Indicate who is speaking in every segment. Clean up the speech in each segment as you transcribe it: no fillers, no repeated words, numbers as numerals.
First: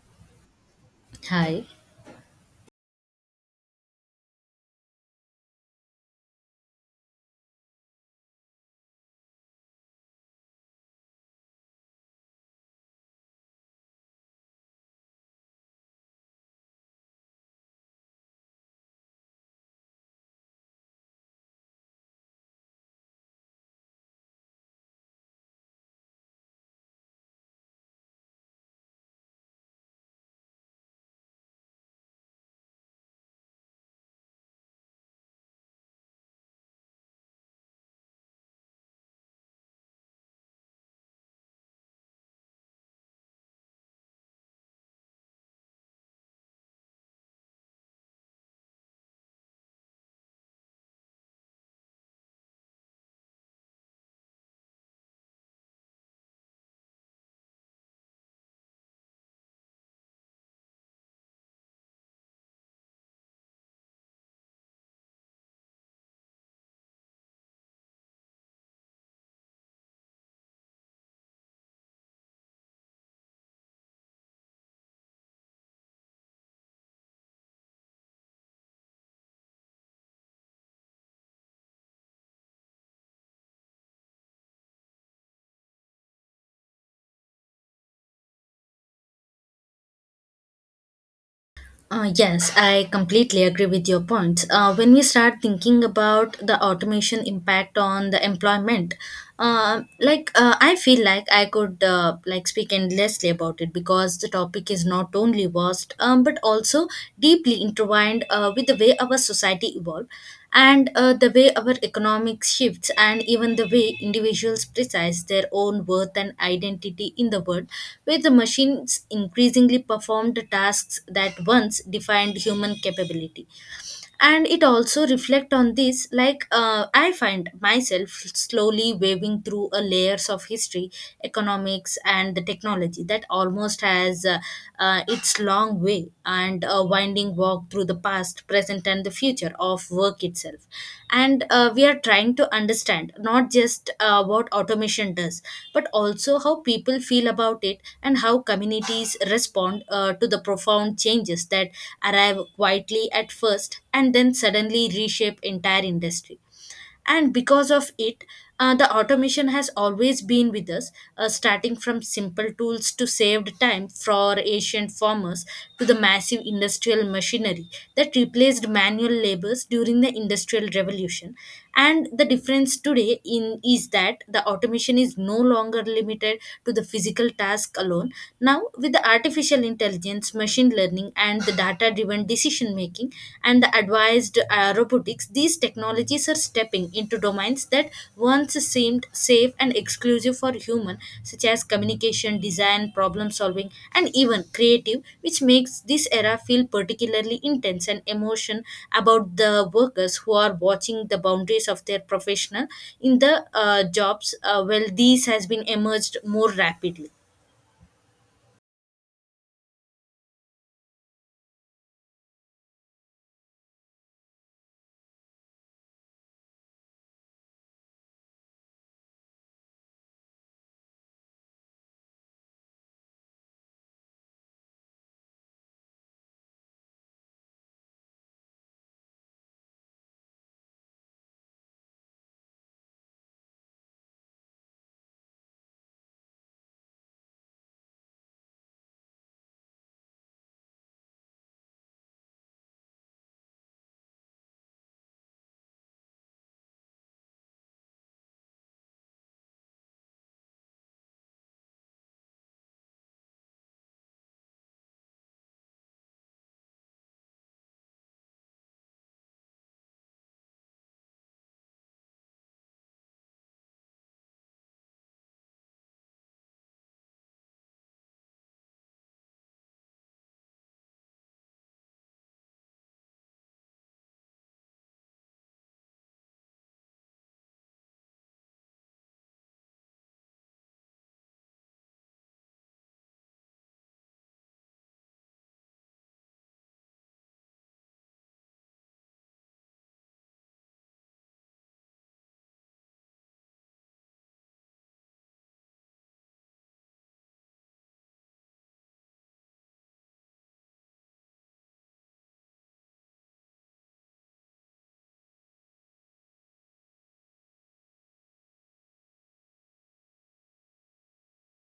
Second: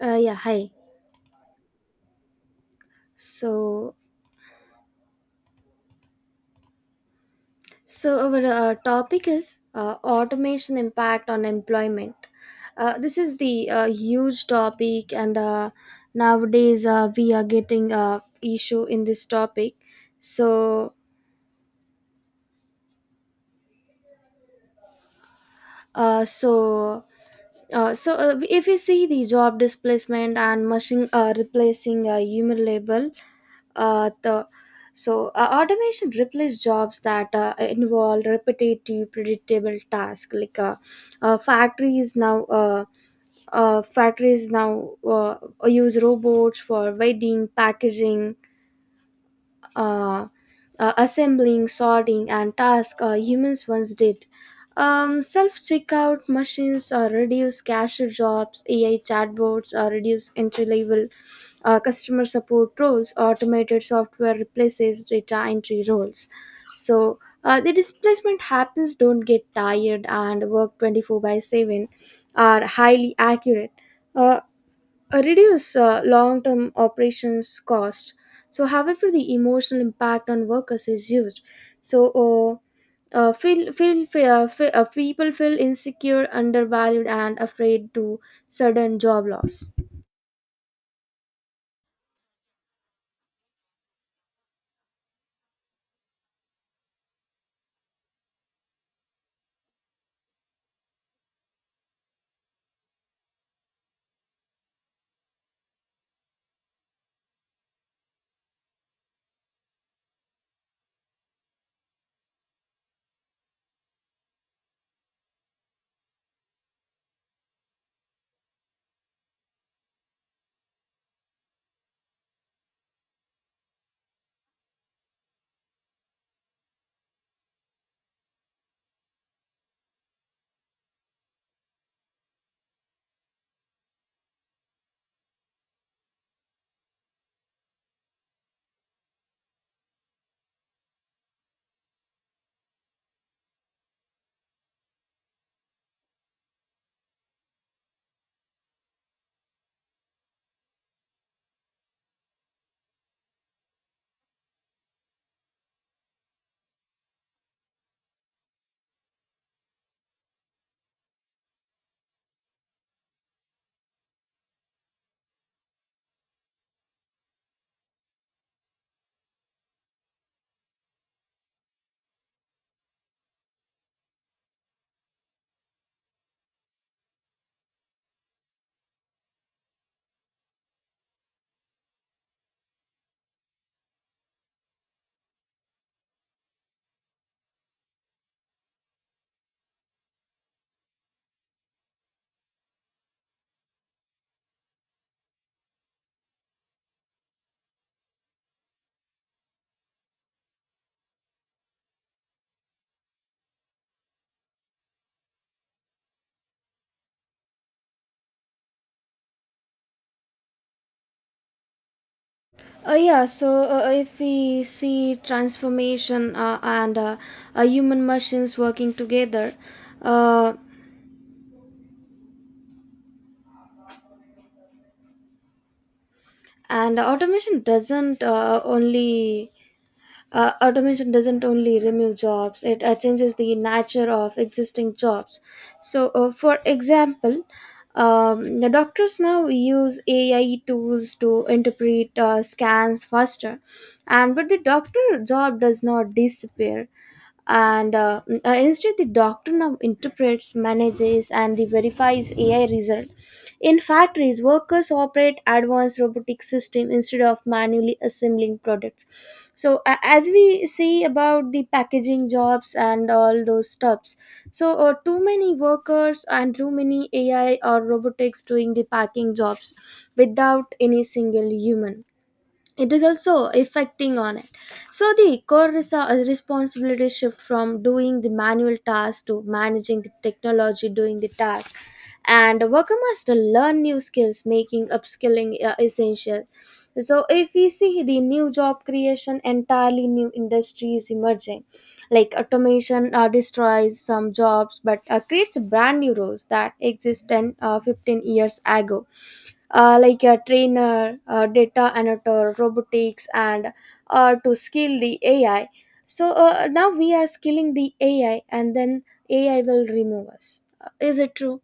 Speaker 1: Yeah, hi.
Speaker 2: Hi.
Speaker 1: So, so, our topic is automation impact on employment. This is the huge topic, and nowadays we are getting issue in this topic. So, Uh, so so, if you see the job displacement and machine replacing a human labor the so automation replace jobs that involve repetitive predictable tasks like factories now uh, use robots for welding packaging uh, assembling, sorting, and task humans once did. Self-checkout machines reduce cashier jobs, AI chatbots reduce entry-level customer support roles, automated software replaces data entry roles. So the displacement happens, don't get tired, and work 24/7 are highly accurate. Uh, Reduce long-term operations costs. So, however, the emotional impact on workers is huge. So, feel feel fe- fe- people feel insecure, undervalued, and afraid to sudden job loss.
Speaker 2: Yes, I completely agree with your points. When we start thinking about the automation impact on the employment, I feel like I could speak endlessly about it because the topic is not only vast but also deeply intertwined with the way our society evolved, and the way our economic shifts and even the way individuals precise their own worth and identity in the world where the machines increasingly perform the tasks that once defined human capability. And it also reflect on this I find myself slowly waving through a layers of history, economics and the technology that almost has its long way and a winding walk through the past present and the future of work itself. And we are trying to understand not just what automation does, but also how people feel about it and how communities respond to the profound changes that arrive quietly at first and then suddenly reshape entire industry. And because of it, the automation has always been with us, starting from simple tools to saved time for ancient farmers to the massive industrial machinery that replaced manual labors during the industrial revolution. And the difference today in is that the automation is no longer limited to the physical task alone. Now with the artificial intelligence, machine learning, and the data driven decision making and the advanced robotics, these technologies are stepping into domains that once seemed safe and exclusive for human, such as communication, design, problem solving, and even creative, which makes this era feel particularly intense and emotion about the workers who are watching the boundaries of their professional in the jobs. Well these has been emerged more rapidly.
Speaker 1: Yeah. So, if we see transformation and human machines working together, uh, and automation doesn't only automation doesn't only remove jobs, it changes the nature of existing jobs. So, for example, the doctors now use AI tools to interpret scans faster, and but the doctor job does not disappear and instead the doctor now interprets manages and the verifies AI result in factories workers operate advanced robotic system instead of manually assembling products so a as we see about the packaging jobs and all those stuffs so too many workers and too many AI or robotics doing the packing jobs without any single human. It is also affecting on it. So the core responsibility shift from doing the manual task to managing the technology doing the task, and a worker must learn new skills making upskilling essential. So if we see the new job creation entirely new industries emerging like automation destroys some jobs but creates brand new roles that exist 10 15 years ago, like a trainer, data annotator, robotics, and to skill the AI. So now we are skilling the AI, and then AI will remove us. Is it true?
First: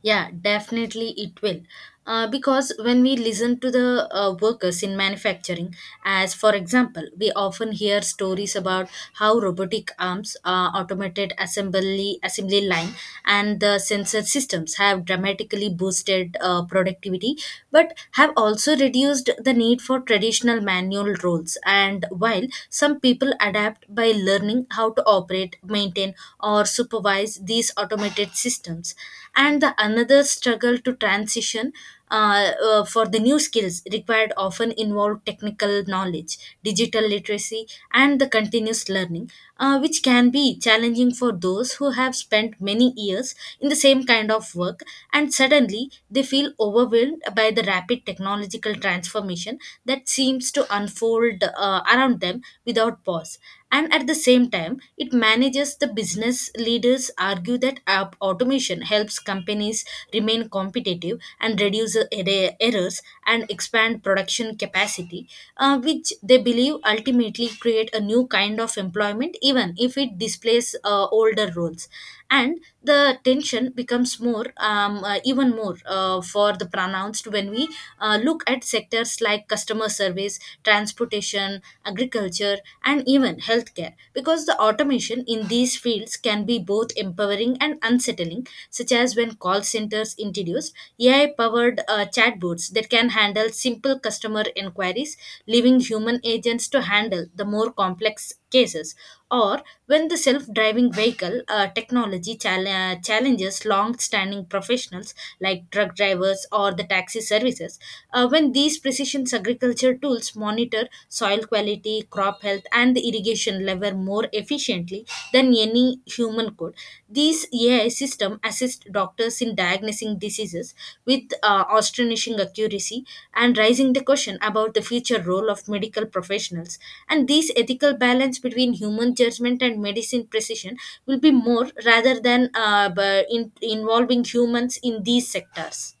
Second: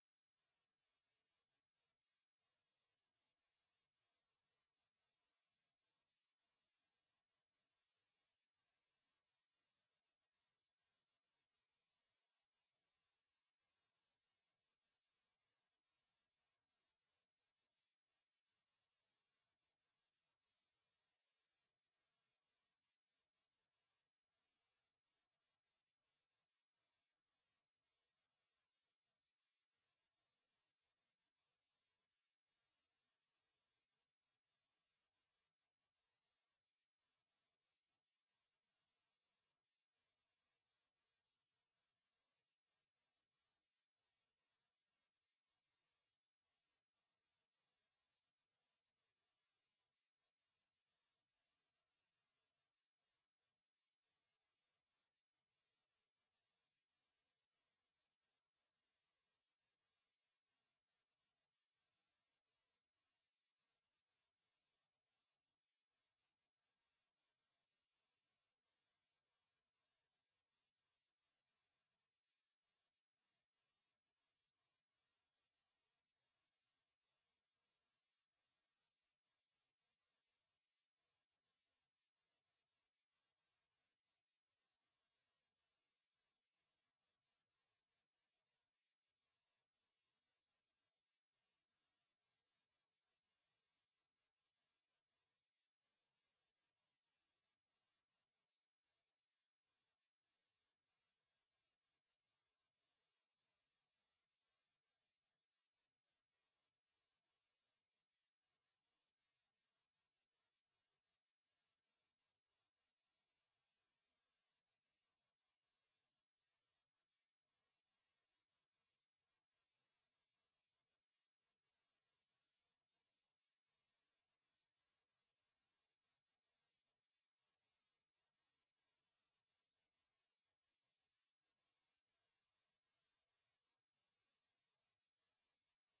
Speaker 2: Yeah, definitely it will. Because when we listen to the workers in manufacturing, as for example, we often hear stories about how robotic arms, automated assembly line, and the sensor systems have dramatically boosted productivity, but have also reduced the need for traditional manual roles. And while some people adapt by learning how to operate, maintain, or supervise these automated systems, and the another struggle to transition for the new skills required often involve technical knowledge, digital literacy, and the continuous learning, which can be challenging for those who have spent many years in the same kind of work and suddenly they feel overwhelmed by the rapid technological transformation that seems to unfold around them without pause. And at the same time it manages the business leaders argue that app automation helps companies remain competitive and reduce the errors and expand production capacity, which they believe ultimately create a new kind of employment even if it displaces older roles. And the tension becomes more even more for the pronounced when we look at sectors like customer service, transportation, agriculture, and even healthcare, because the automation in these fields can be both empowering and unsettling, such as when call centers introduced ai powered chatbots that can handle simple customer inquiries, leaving human agents to handle the more complex cases, or when the self driving vehicle technology challenges long standing professionals like truck drivers or the taxi services, when these precision agriculture tools monitor soil quality, crop health, and the irrigation level more efficiently than any human could. These AI system assist doctors in diagnosing diseases with astonishing accuracy and raising the question about the future role of medical professionals. And this ethical balance between human judgment and medicine precision will be more rather than involving humans in these sectors.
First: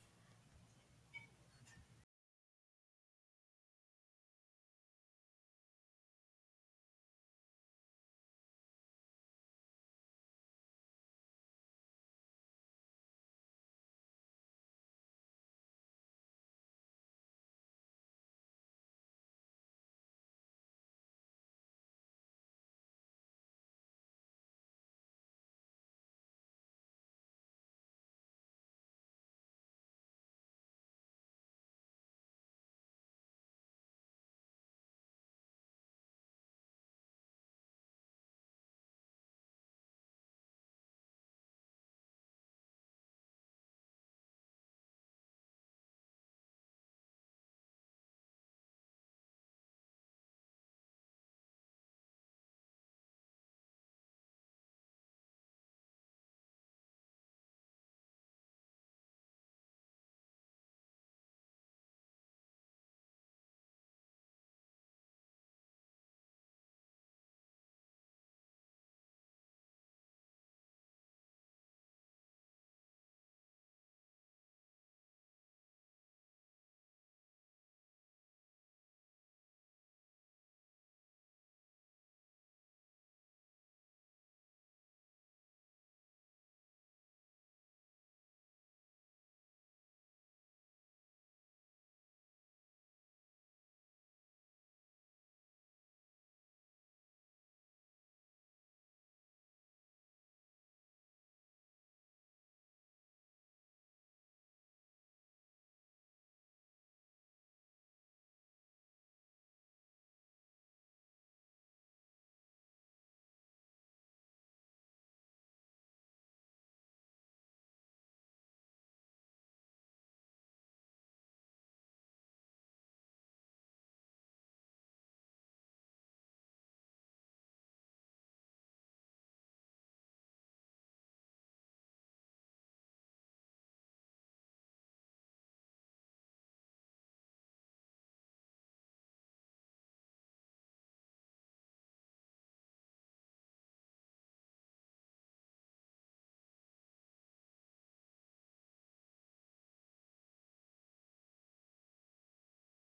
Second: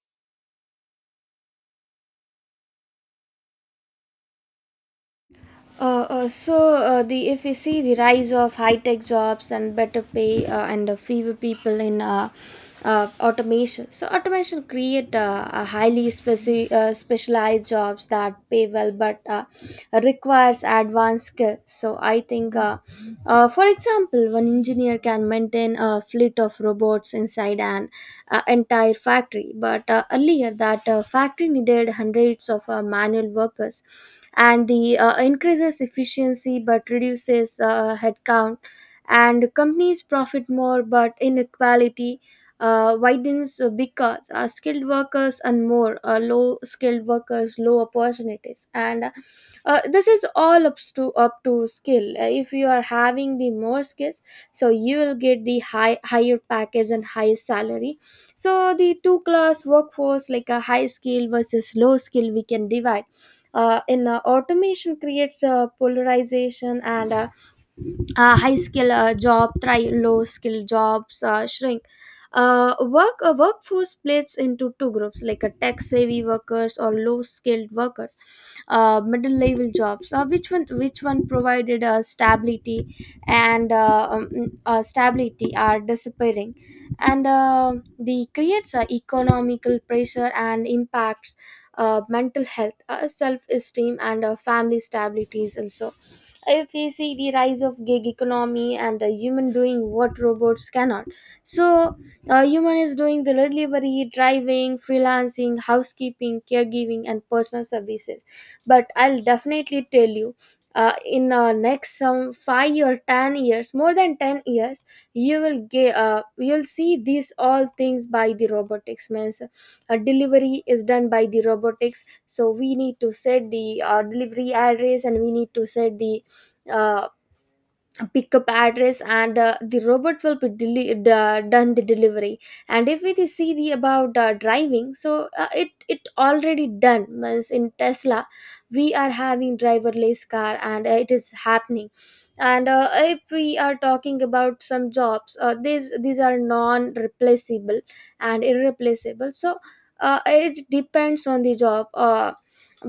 Speaker 1: The if we see the rise of high-tech jobs and better pay and fewer people in automation. So automation create a highly specialized jobs that pay well but requires advanced skills. So I think, for example, one engineer can maintain a fleet of robots inside an entire factory, but earlier that factory needed hundreds of manual workers, and the increases efficiency but reduces headcount, and companies profit more, but inequality widens because skilled workers and more low skilled workers low opportunities and this is all up to skill. If you are having the more skills, so you will get the higher package and higher salary. So the two class workforce like a high skill versus low skill we can divide in automation creates a polarization and high skill job try low skill jobs shrink. Workforce splits into two groups like a tech savvy workers or low skilled workers. Middle level jobs which one provided stability and stability are disappearing, and the creates economical pressure and impacts mental health, self esteem, and family stabilities also. If we see the rise of gig economy and a human doing what robots cannot, so a human is doing the delivery driving freelancing housekeeping caregiving and personal services. But I'll definitely tell you, in next some 5 or 10 years, more than 10 years, you will get you'll see these all things by the robotics means delivery is done by the robotics. So we need to set the delivery address and we need to set the uh, pickup address and the robot will be done the delivery. And if we see the about driving, so it already done means in Tesla we are having driverless car and it is happening. And if we are talking about some jobs, these are non replaceable and irreplaceable. So it depends on the job.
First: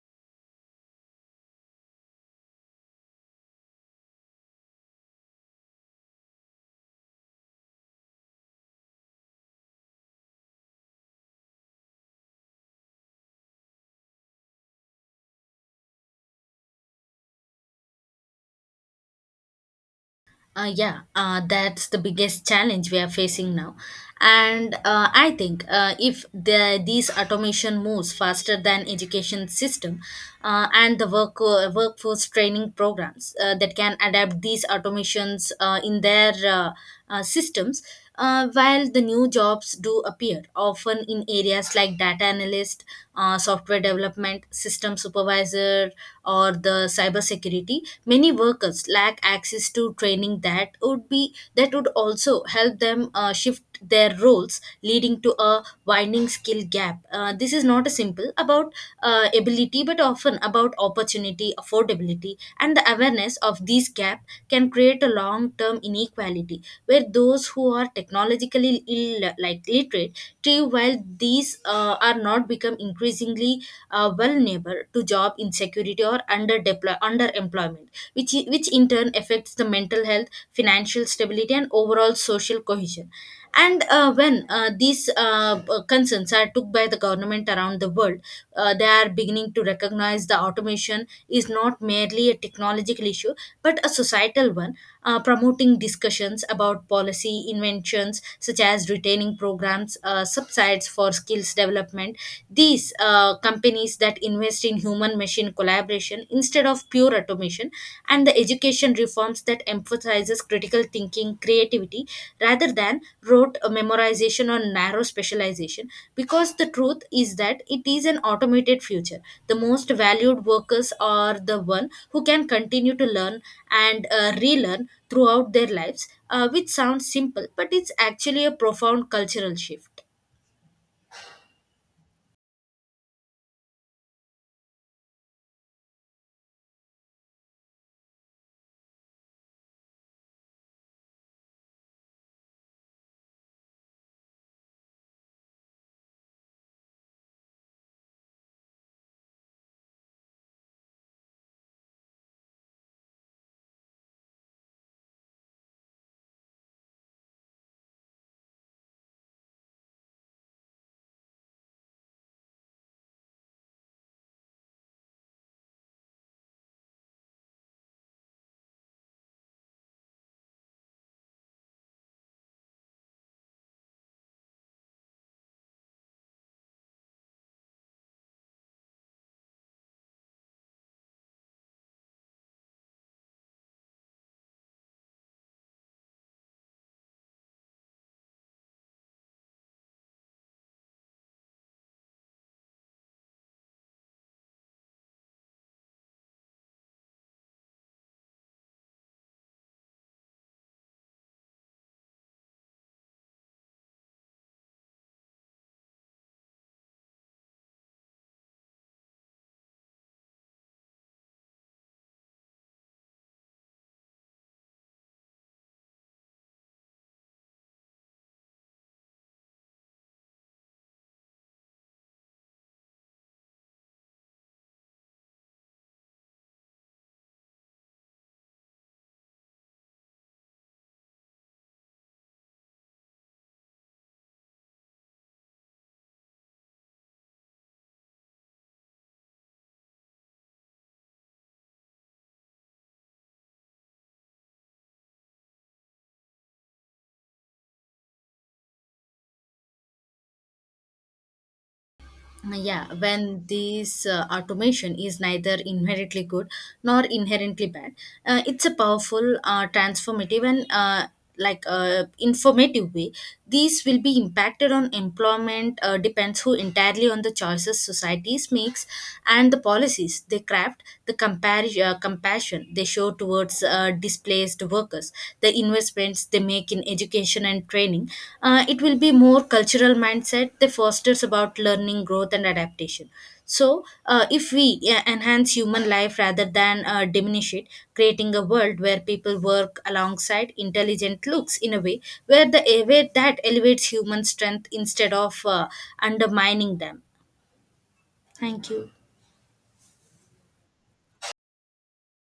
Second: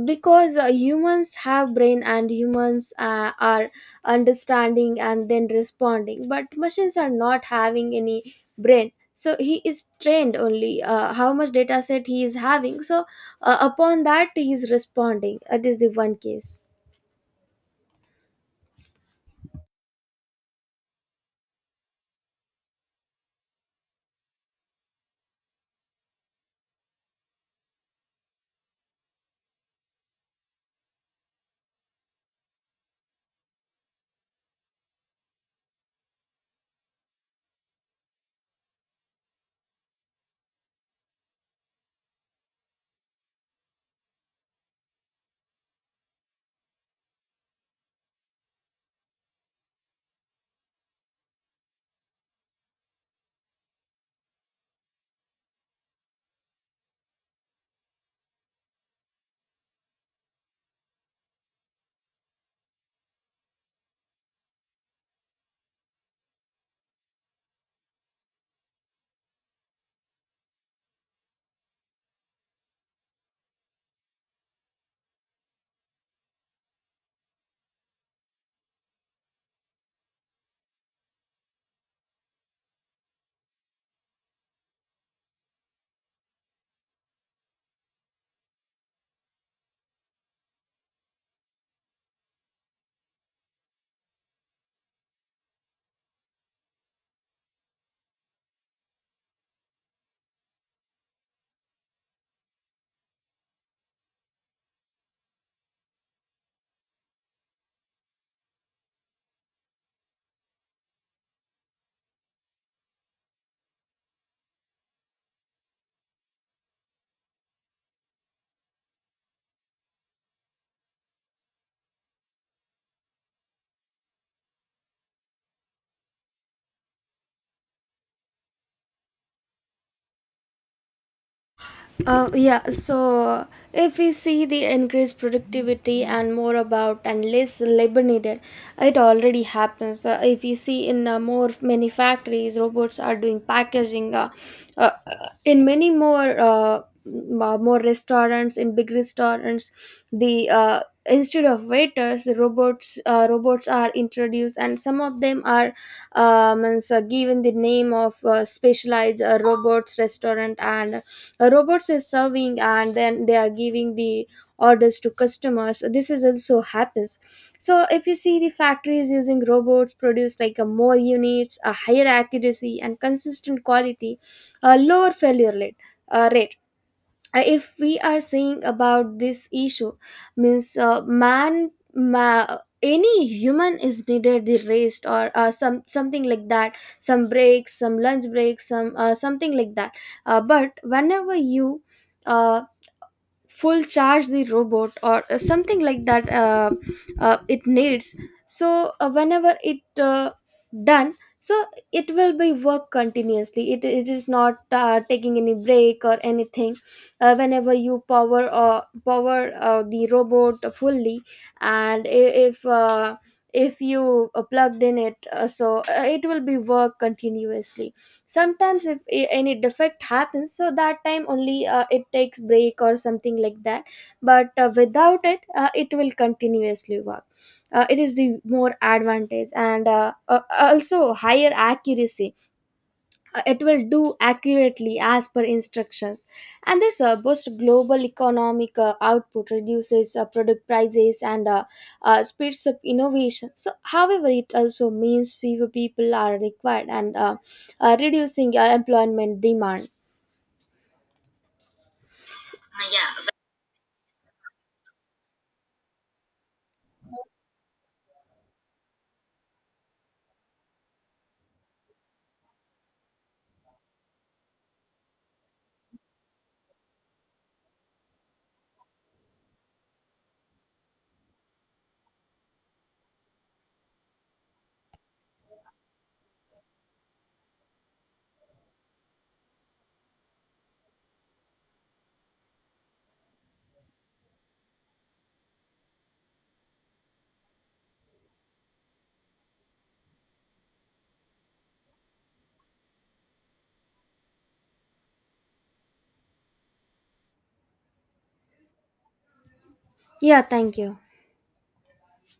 Speaker 1: Because humans have brain and humans are understanding and then responding, but machines are not having any brain, so he is trained only how much data set he is having, so upon that he is responding. That is the one case.
Speaker 2: Yeah, that's the biggest challenge we are facing now. And I think if these automation moves faster than education system and the workforce training programs that can adapt these automations in their systems, while the new jobs do appear, often in areas like data analyst, software development, system supervisor, or the cybersecurity, many workers lack access to training that would be that would also help them shift their roles, leading to a widening skill gap. This is not a simple about ability, but often about opportunity, affordability, and the awareness of these gap can create a long-term inequality where those who are technologically ill, like literate, thrive while these are not become increasingly vulnerable to job insecurity or under underemployment, which in turn affects the mental health, financial stability, and overall social cohesion. And when these concerns are took by the government around the world, they are beginning to recognize the automation is not merely a technological issue but a societal one, promoting discussions about policy inventions such as retaining programs, subsides for skills development. These companies that invest in human machine collaboration instead of pure automation, and the education reforms that emphasizes critical thinking, creativity rather than rote memorization or narrow specialization, because the truth is that it is an automated future. The most valued workers are the one who can continue to learn and relearn throughout their lives, which sounds simple, but it's actually a profound cultural shift.
Speaker 1: Yeah, so if we see the increased productivity and more about and less labor needed, it already happens. If we see in more many factories, robots are doing packaging. Uh, in many more more restaurants, in big restaurants, the instead of waiters, the robots are introduced, and some of them are um, given the name of specialized robots restaurant and robots is serving and then they are giving the orders to customers. This is also happens. So if you see the factories using robots produce like a more units a higher accuracy and consistent quality, a lower failure rate. If we are saying about this issue means any human is needed the rest or something like that, some breaks, some lunch breaks, some something like that. But whenever you uh, full charge the robot or something like that it needs. So whenever it done, so it will be work continuously. It is not taking any break or anything. Whenever you power the robot fully and if you plugged in it, it will be work continuously. Sometimes if any defect happens, so that time only it takes break or something like that. But without it it will continuously work. It is the more advantage and also higher accuracy. It will do accurately as per instructions. And this boosts global economic output, reduces product prices, and speeds up innovation. So however it also means fewer people are required and reducing employment demand.
Speaker 2: Yeah, when this automation is neither inherently good nor inherently bad, it's a powerful transformative and informative way, these will be impacted on employment depends who entirely on the choices societies makes and the policies they craft, the compassion they show towards displaced workers, the investments they make in education and training. It will be more cultural mindset that fosters about learning, growth, and adaptation. So, if we enhance human life rather than diminish it, creating a world where people work alongside intelligent looks in a way where the where that elevates human strength instead of undermining them. Thank you.
Speaker 1: Yeah, thank you.